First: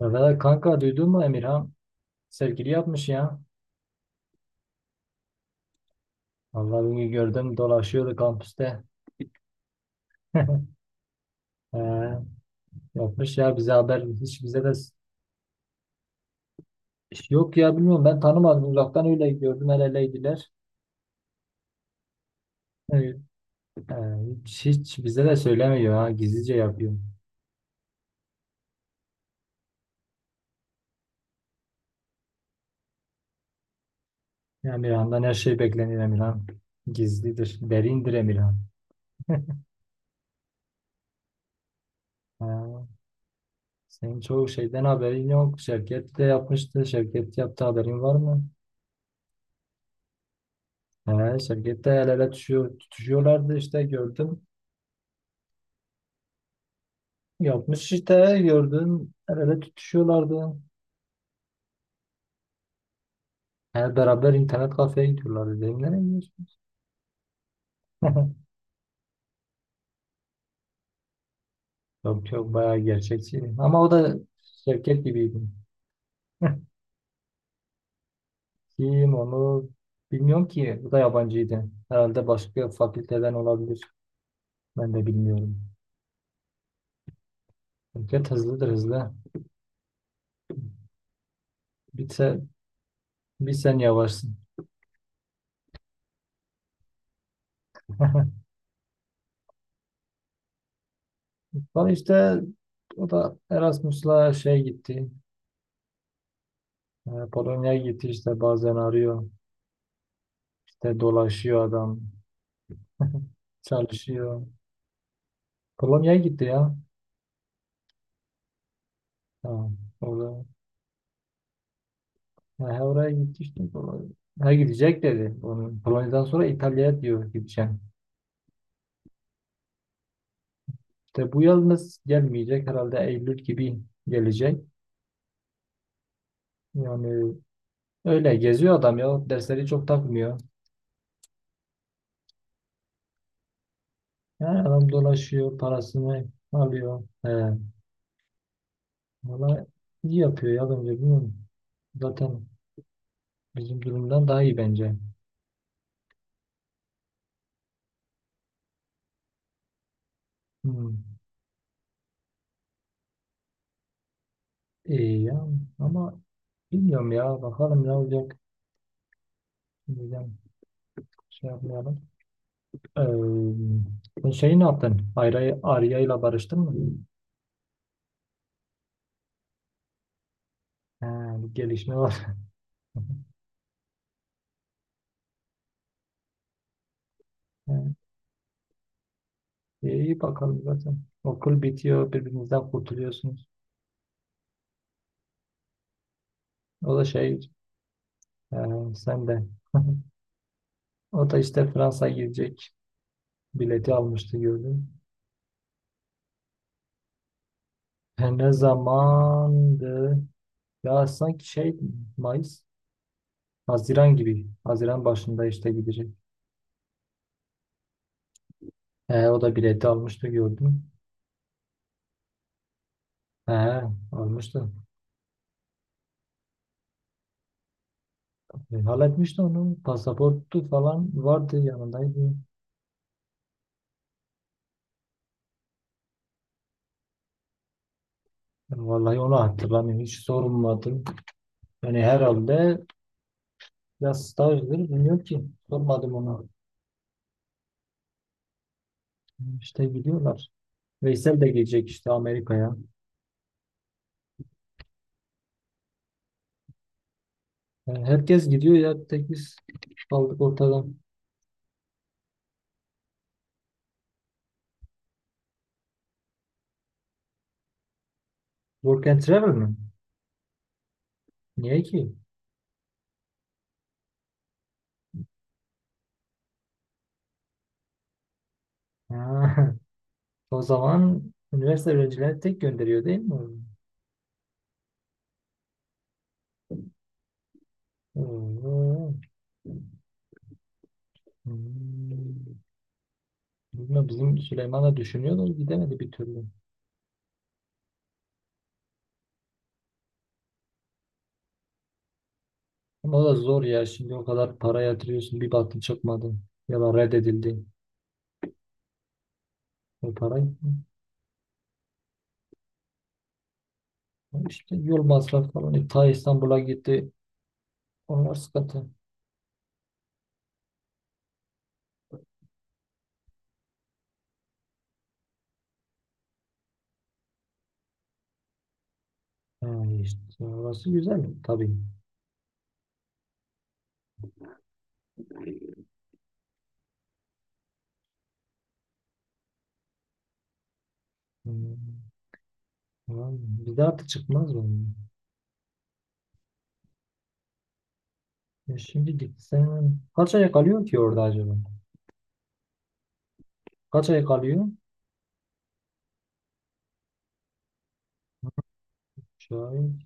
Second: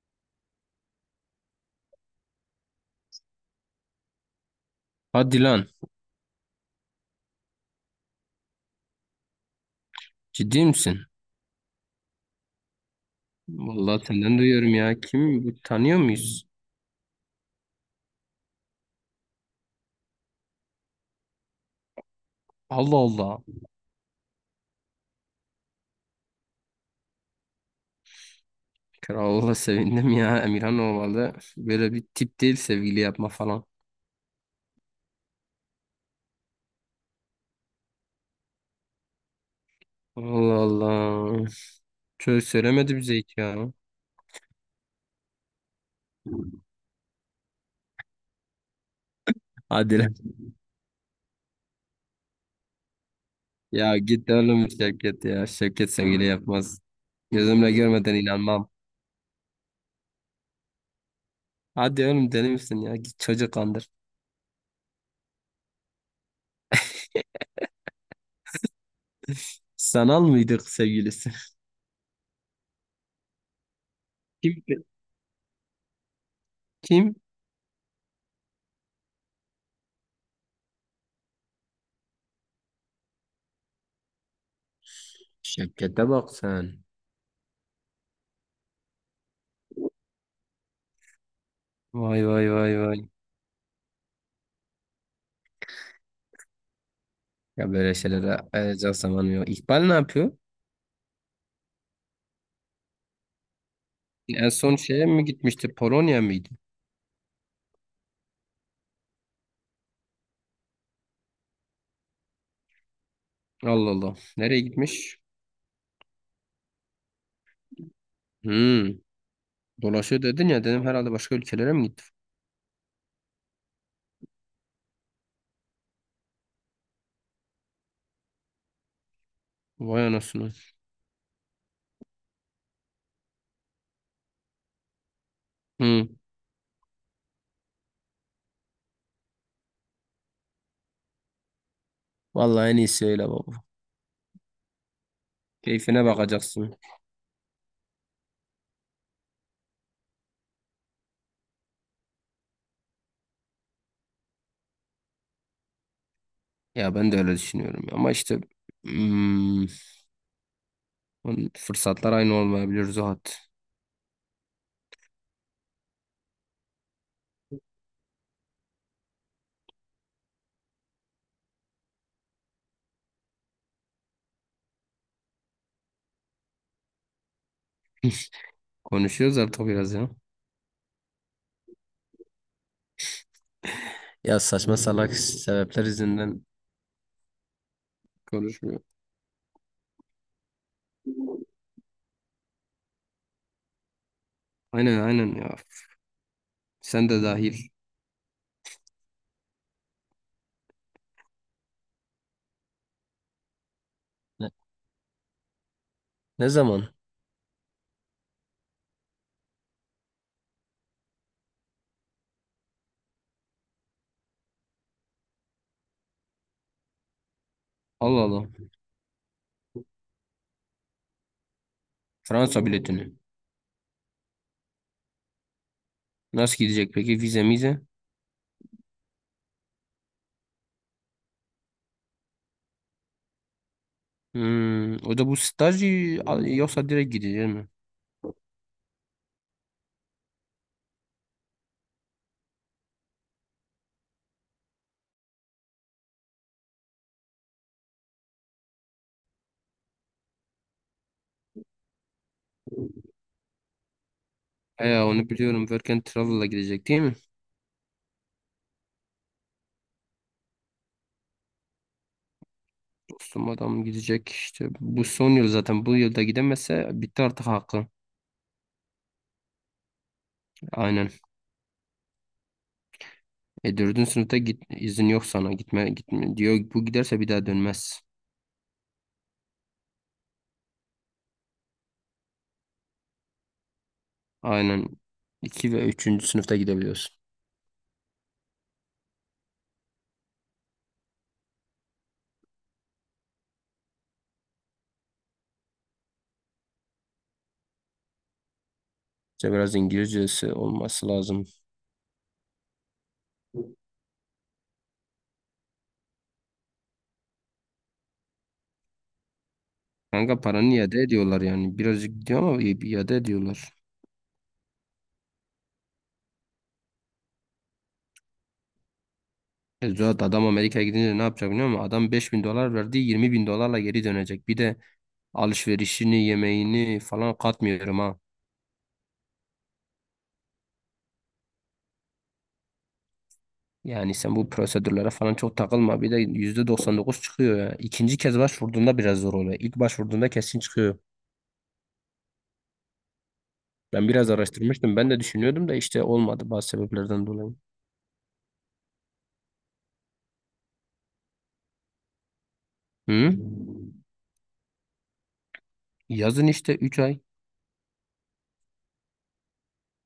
Ya valla kanka, duydun mu Emirhan? Sevgili yapmış ya. Hadi lan. Vallahi bugün gördüm, dolaşıyordu kampüste. Ciddi misin? Ee, yapmış ya, bize haber Vallahi senden hiç, bize duyuyorum de ya. Kim bu tanıyor muyuz? yok ya, bilmiyorum, ben tanımadım, uzaktan öyle gördüm, el eleydiler. Allah Evet. Allah. Ee, e, hiç bize de söylemiyor, ha, gizlice yapıyor. Kral'a sevindim ya. Emirhan olmalı. Böyle bir tip değil sevgili yapma falan. Ya Emirhan'dan her şey beklenir Emirhan. Gizlidir, derindir Emirhan. Allah Allah. Çöz Ee, söylemedi bize hiç ya. senin çoğu şeyden haberin yok. Şevket de yapmıştı. Şevket yaptı, haberin var mı? Hadi lan. He, şirkette el ele tutuşuyorlardı işte, Ya git gördüm. oğlum Şevket ya. Şevket sevgili yapmaz. Gözümle Yapmış görmeden işte, inanmam. gördüm. El ele tutuşuyorlardı. Hadi oğlum deli misin ya? Git çocuk He, kandır. beraber internet kafeye gidiyorlardı. Dedim, nereye gidiyorsunuz? Sanal mıydık sevgilisi? Yok yok, bayağı gerçekçi. Ama o da Kim? şirket gibiydi. Kim? Kim onu bilmiyorum ki. Bu da yabancıydı. Herhalde başka fakülteden olabilir. Ben de bilmiyorum. Şevket'e bak sen. Şirket hızlıdır, hızlı. Bir, Vay se- vay vay vay. Bir sen yavaşsın. Ya böyle şeylere ayıracak zamanım yok. İkbal ne yapıyor? Sonra işte o da Erasmus'la En şey son şeye gitti. mi gitmişti? Polonya mıydı? Polonya'ya gitti işte, bazen arıyor. İşte dolaşıyor adam. Allah Allah. Çalışıyor. Nereye gitmiş? Polonya'ya gitti ya. Hmm. Ha, Dolaşıyor orada. dedin ya dedim herhalde başka ülkelere mi gitti? Ha, he, Oraya gitti işte. Polonya. Ha, gidecek dedi. Onu, Polonya'dan sonra İtalya'ya diyor, gideceğim. Vay anasını. İşte bu yalnız gelmeyecek. Herhalde eylül gibi gelecek. Hmm. Yani öyle geziyor adam ya. Dersleri çok takmıyor. Vallahi en iyisi öyle baba. Ha, adam dolaşıyor. Keyfine Parasını bakacaksın. alıyor. He, valla iyi yapıyor ya, bence, bilmiyorum. Zaten bizim durumdan daha iyi bence. Ya ben de öyle düşünüyorum. Ama işte hmm, Hmm. fırsatlar aynı olmayabilir Zuhat. İyi ya ama bilmiyorum ya, bakalım ne olacak. Bilmiyorum, şey yapmayalım. Sen şeyi ne yaptın? Arya ile barıştın mı? Konuşuyoruz artık biraz ya. Ha, bir gelişme var. Ya saçma salak sebepler yüzünden Ha, konuşmuyor. iyi, bakalım zaten. Okul bitiyor, birbirinizden kurtuluyorsunuz. Aynen aynen ya. O da Sen de şey, dahil. e, sen de. O da işte Fransa'ya gidecek. Bileti almıştı, Ne, gördüm. Ne zaman? Ne zamandı? Ya sanki şey mayıs, haziran gibi. Haziran başında işte gidecek. Allah Allah. He, o da bileti almıştı, gördüm. Fransa biletini. He, almıştı. Nasıl gidecek peki? Vize mize? Halletmişti onu. Pasaportu falan vardı, yanındaydı. O da bu staj yoksa direkt gidecek mi? Yani vallahi onu hatırlamıyorum. Hiç sormadım. Yani herhalde ya stajdır, bilmiyorum ki. Sormadım ona. İşte gidiyorlar. Veysel de gelecek işte Amerika'ya. He onu biliyorum. Work and Travel'la gidecek değil mi? Yani herkes gidiyor ya. Tek biz kaldık ortada. Dostum adam gidecek işte. Bu son yıl zaten. Bu yılda gidemezse bitti artık hakkı. Work and travel mi? Aynen. Niye ki? E dördüncü sınıfta git, izin yok sana. Gitme, gitme diyor. Bu giderse bir daha dönmez. Ha, o zaman üniversite öğrencileri tek gönderiyor değil mi? Aynen. İki ve üçüncü sınıfta gidebiliyorsun. Hmm. Bilmiyorum, bizim Süleyman da düşünüyor da gidemedi bir türlü. İşte biraz İngilizcesi olması lazım. Ama o da zor ya. Şimdi o kadar para yatırıyorsun, bir baktın çıkmadı. Ya da reddedildi. O para Kanka gitti. paranı iade ediyorlar yani. Birazcık gidiyor ama iade ediyorlar. İşte yol masrafı falan. Ta İstanbul'a gitti. Onlar sıkıntı. E, Zuhat adam Amerika'ya gidince ne yapacak biliyor musun? Adam 5.000 dolar verdi, 20.000 dolarla geri dönecek. Bir de alışverişini yemeğini falan katmıyorum ha. Ha, işte orası güzel tabii. Yani sen bu prosedürlere falan çok takılma. Bir de %99 çıkıyor ya. İkinci kez başvurduğunda biraz zor oluyor. İlk başvurduğunda kesin çıkıyor. Hmm. Tamam. Bir de artık Ben biraz çıkmaz mı? araştırmıştım. Ben de düşünüyordum da işte olmadı bazı sebeplerden dolayı. Ya şimdi gitsen kaç ay kalıyor ki orada acaba? Hı? Kaç ay kalıyor? Yazın işte 3 ay. Şahit.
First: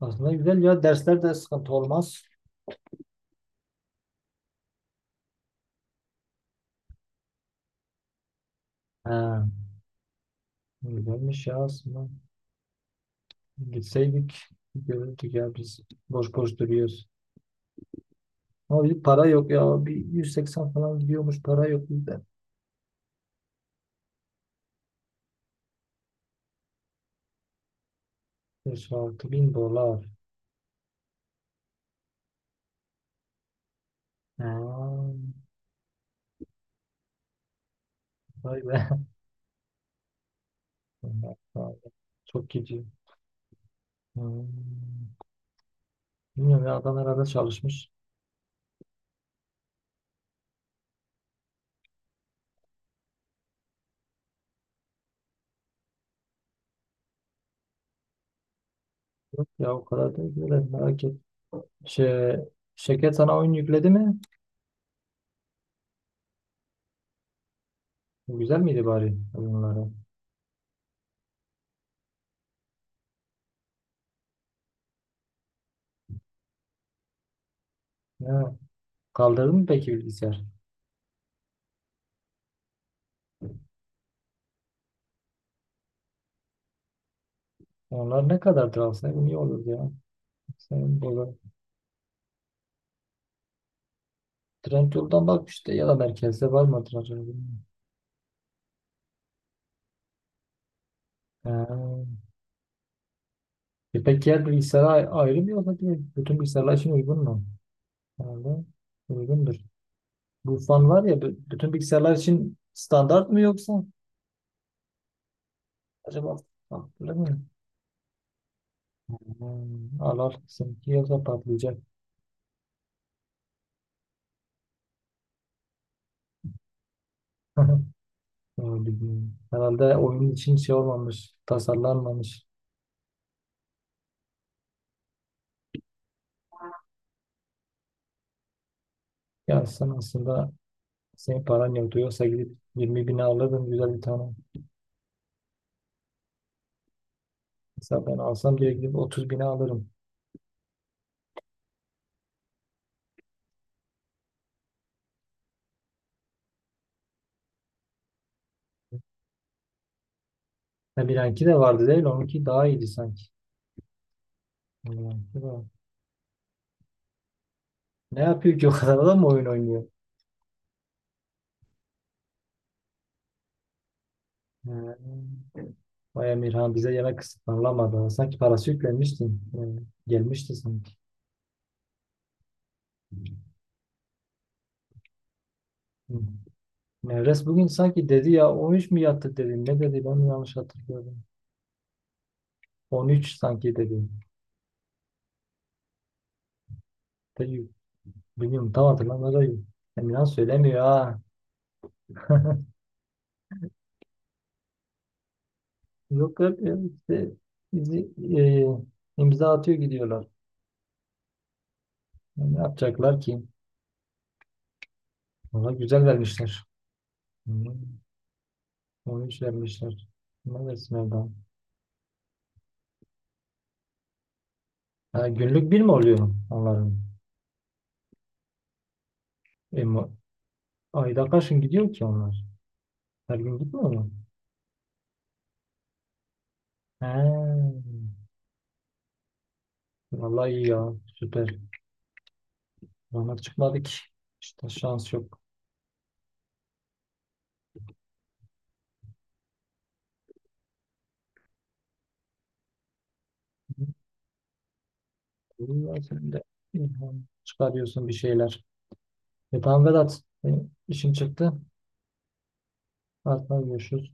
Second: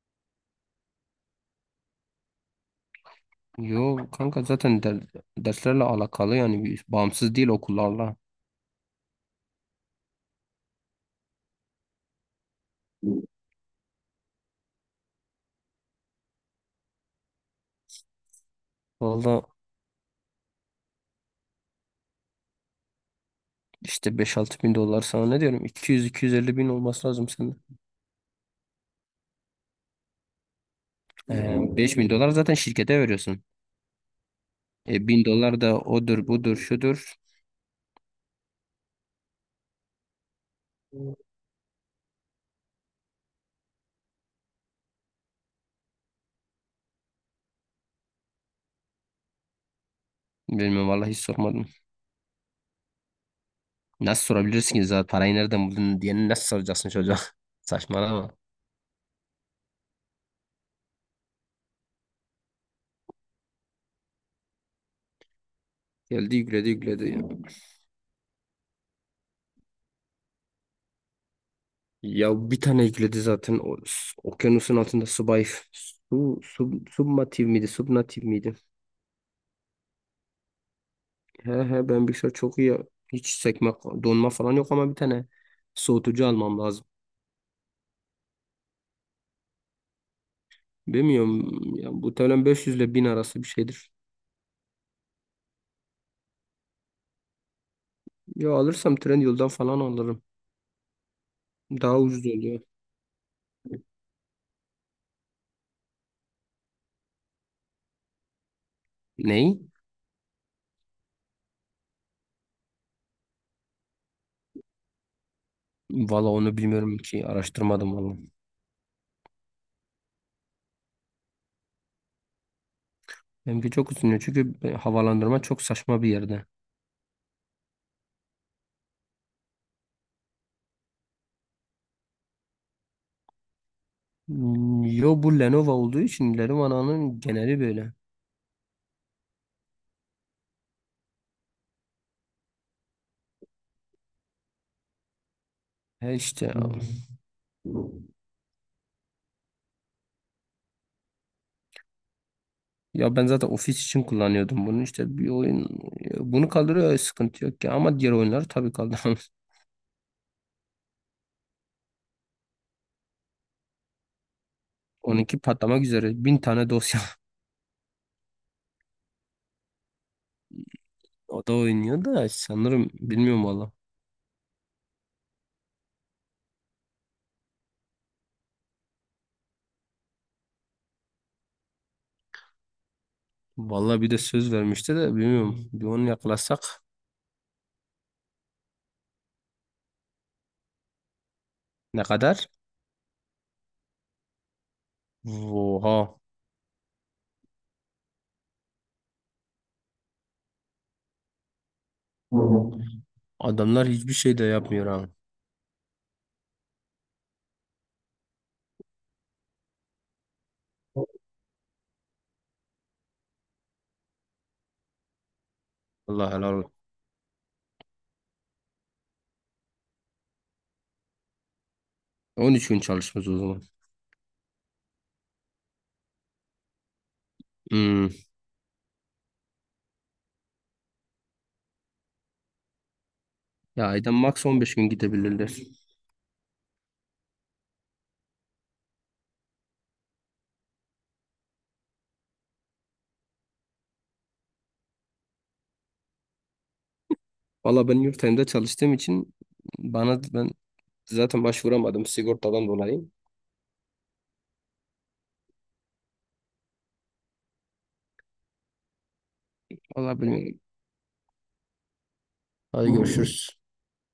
Aslında güzel ya, dersler de sıkıntı olmaz. Yo kanka zaten derslerle alakalı yani bağımsız değil okullarla. Ha, güzelmiş ya aslında. Gitseydik görürdük ya, biz boş boş duruyoruz. Ama bir para Valla. yok ya. Bir 180 falan gidiyormuş, para yok bizde. İşte 5-6 bin dolar sana ne diyorum, iki yüz iki yüz elli bin olması lazım sende. 5-6 bin dolar. 5 bin dolar zaten şirkete veriyorsun. E, Aa, 1.000 dolar da odur budur şudur. vay be. Bunlar pahalı. Çok gidiyor. Hmm. Bilmiyorum ya, adam herhalde çalışmış. Bilmiyorum vallahi hiç sormadım. Nasıl sorabilirsin ki zaten parayı nereden buldun diye nasıl soracaksın çocuğa? Saçmalama. Yok ya, o kadar da böyle merak et. Şey, şirket sana oyun yükledi mi? Geldi yükledi yükledi. Ya Güzel miydi bari oyunları? Ya bir tane yükledi zaten o, okyanusun altında subay submatif miydi subnatif Ne? miydi? Kaldırdın mı peki bilgisayar? He he ben bilgisayar çok iyi. Hiç sekme donma falan yok ama bir tane soğutucu almam lazım. Onlar ne kadardır, alsaydım iyi olurdu ya. Sen Bilmiyorum. Ya, muhtemelen 500 ile 1.000 arası bir şeydir. Trendyol'dan bak işte, ya da merkezde var mıdır acaba, bilmiyorum. Ya alırsam Trendyol'dan falan alırım. Ha. Daha ucuz oluyor. E peki diğer bilgisayara ayrı mı yoksa direkt bütün bilgisayarlar için uygun mu? Herhalde uygundur. Ney? Bu fan var ya, bütün bilgisayarlar için standart mı yoksa? Valla Acaba onu bilmiyorum farklı ki. mı? Araştırmadım valla. Hmm, al al, seninki yoksa patlayacak. Benimki çok ucuz çünkü havalandırma çok saçma bir yerde. Öyle bilmiyorum. Herhalde oyun için şey olmamış, tasarlanmamış. Hmm. Yo, bu Lenovo olduğu için Lenovo'nun geneli böyle. Ya sen aslında, senin paran yoktu, yoksa gidip 20 bine alırdın güzel bir tane. He işte ya. Hmm. Mesela ben alsam direkt gidip 30 bine alırım. Ya ben zaten ofis için kullanıyordum bunu, işte bir oyun bunu kaldırıyor sıkıntı yok ki ama diğer oyunları tabii kaldıramaz. Ha, Bilenki de vardı değil. Onunki daha iyiydi sanki. on Bilenki iki de var. patlamak üzere 1.000 tane dosya Ne yapıyor ki o kadar adam, oyun oynuyor? o da oynuyor da sanırım bilmiyorum valla. Ha, vay Emirhan bize yemek ısmarlamadı. Sanki parası yüklenmişti. Ha, gelmişti sanki. Vallahi bir de söz vermişti de bilmiyorum. Bir onu Hı. yakalasak Nevres bugün sanki dedi ya, 13 mi yattı dedi. Ne dedi, ben mi yanlış hatırlıyorum. ne kadar? 13 sanki dedi. Oha. Dedi, bilmiyorum, tam hatırlamıyorum. Emirhan söylemiyor ha. Adamlar hiçbir şey de yapmıyor ha. Yok yok yok, işte bizi e, imza atıyor gidiyorlar. Ne yapacaklar ki? Valla güzel Allah helal vermişler. olsun. Hı. 13 vermişler. Ne da sınavdan. 13 gün çalışmaz o zaman. Ha, günlük bir mi oluyor onların? Hmm. E, mu- ayda kaç gün gidiyor ki onlar? Her gün Ya gitmiyor mu? ayda max 15 gün gidebilirler. He. Vallahi iyi ya. Süper. Bana çıkmadı ki. İşte şans yok. Valla ben yurt dışında çalıştığım için bana ben zaten başvuramadım sigortadan dolayı. İyi ya, sen de ilham çıkarıyorsun bir şeyler. E tamam Valla Vedat. bilmiyorum. Benim işim çıktı. Hadi Artık görüşürüz. görüşürüz.